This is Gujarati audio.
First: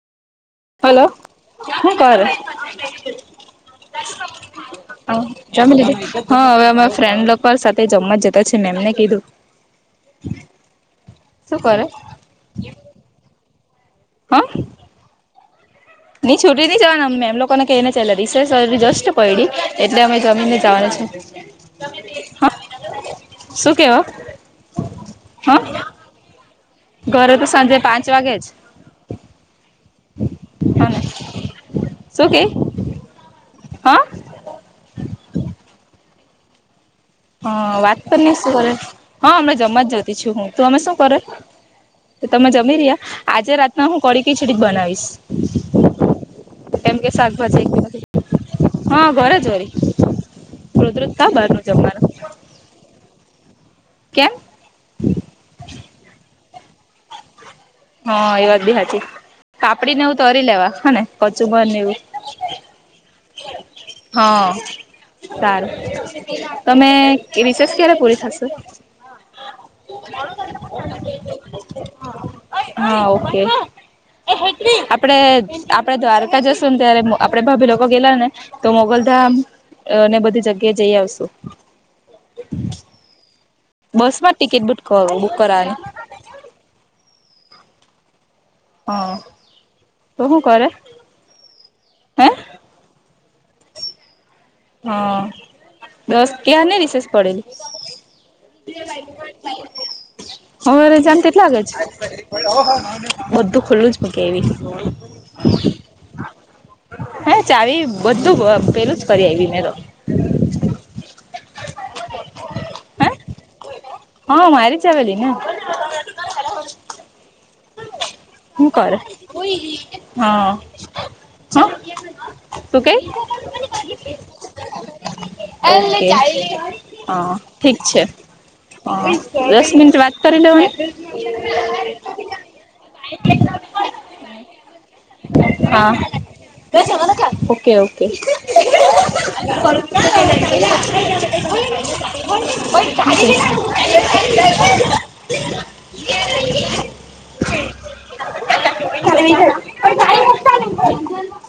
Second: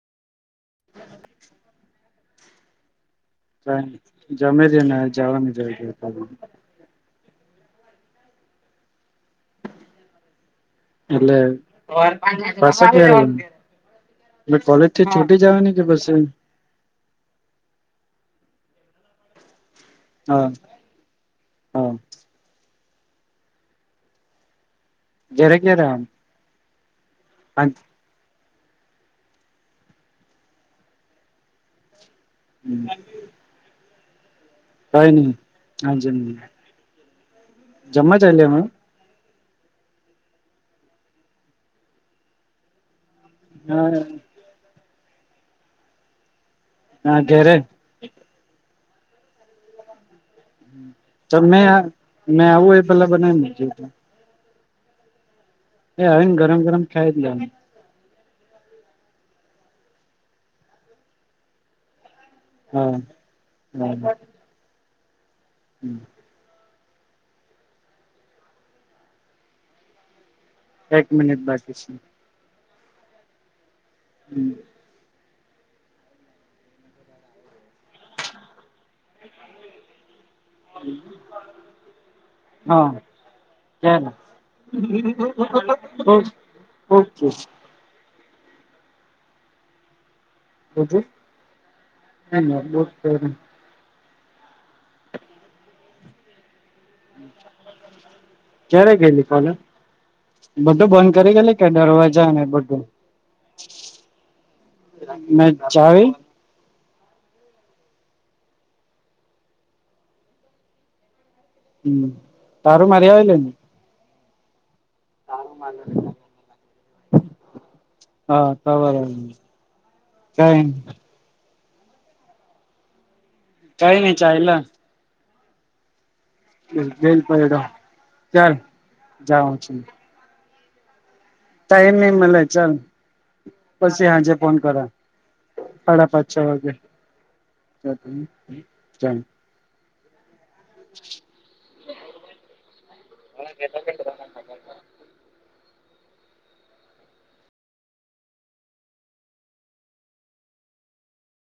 હલો હું કરે? જમે છેને હ જવાની જરૂર જમી લીધું? હ અવે અમે ફ્રેન્ડ લોક સાથે જમવા જતા છે મેં એમને કીધું. એટલે શું કરે પાસા કયા રે હા બટ કોલેજ થી છુટી જાવાની કે પછી ની છૂટી ની જવાના અમને મેમ લોકોને કેયને જવાના રિસેસ અજુ તો જસ્ટ પયડી. એટલે અમે હા જમીને જવાના છે. હા શું કેવો? જયારે હા કયારે આવાના? ઘરે તો સાંજે તા જ ચ વાગે જ હ ને શું કેય? હમ્મ. કઈ નહીં હાજનુ હ વાત કરને શું કરે? હ મેં જમવા જ જતી છું હું તમે શું કરે, તમે જમી રહ્યા? આજે રાતમાં હું કઢી હા ખીચડી જ બનાવીશ કેમ કે ઘેરે શાકભાજી એક બી હા ઘરે જ વળી રોજ રોજ કા બારનુ જમવાનું? મે આવું એ પેલા બનાઈ મૂકજે. કેમ? મેં આવીન ગરમ ગરમ ખાઈ જ લેમ. હા એ વાત બી હાચી પાપડી ને એવું તરી લેવા હને કચુંબર ને એવું. હા હા. હ સારું તમે રીસેસ ક્યારે પૂરી થશે? મોડું [inaudible] એક મિનિટ બાકી છે. હા ઓકે. પડે આપડે દ્વારકા જશું ને ત્યારે આપડે ભાભી લોકો ગેલા ને તો મોગલ ધામ ને બધી જગ્યાએ જઈ આવશું. હ બસ માં ટિકિટ બુક કરો બુક કરાવવાની ને [unintelligible] હ તો હું કરે? મે હે નોટિસ કર્યું. હ દસ કયારની રિસેસ પડેલી. ક્યારે ગયેલી કોલેજ [inaudible] બધું હવારે બંધ જામ કરી તેટલા ગયેલી વાગે કે જ દરવાજા ને બધું બધું ખુલ્લું જ મૂકે એવી. મેં ચાવી? હે ચાવી બધું અ પેલું જ કર આયવી મેં તો. હમ્મ, તારું માર્યા હે વેલી ને? હા મારી જ આવેલી. હા હું તારું કરે આવેલું. હા. કઈ હ શું કેય? [inaudible] કઈ નઈ ચાયલા અ બેલ પડ્યો ઠીક છે ચાલ હ જાઉં દસ છું મિનિટ વાત કરી લેવોની. ટાઈમ નહી મળે ચલ પછી આજે ફોન કરા. હા સાડા પાંચ છ વાગે ઓકે ઓકે. ચાલ કો [inaudible] [inaudible] હ [inaudible] ખ વિ છે પણા વસ્ [inaudible]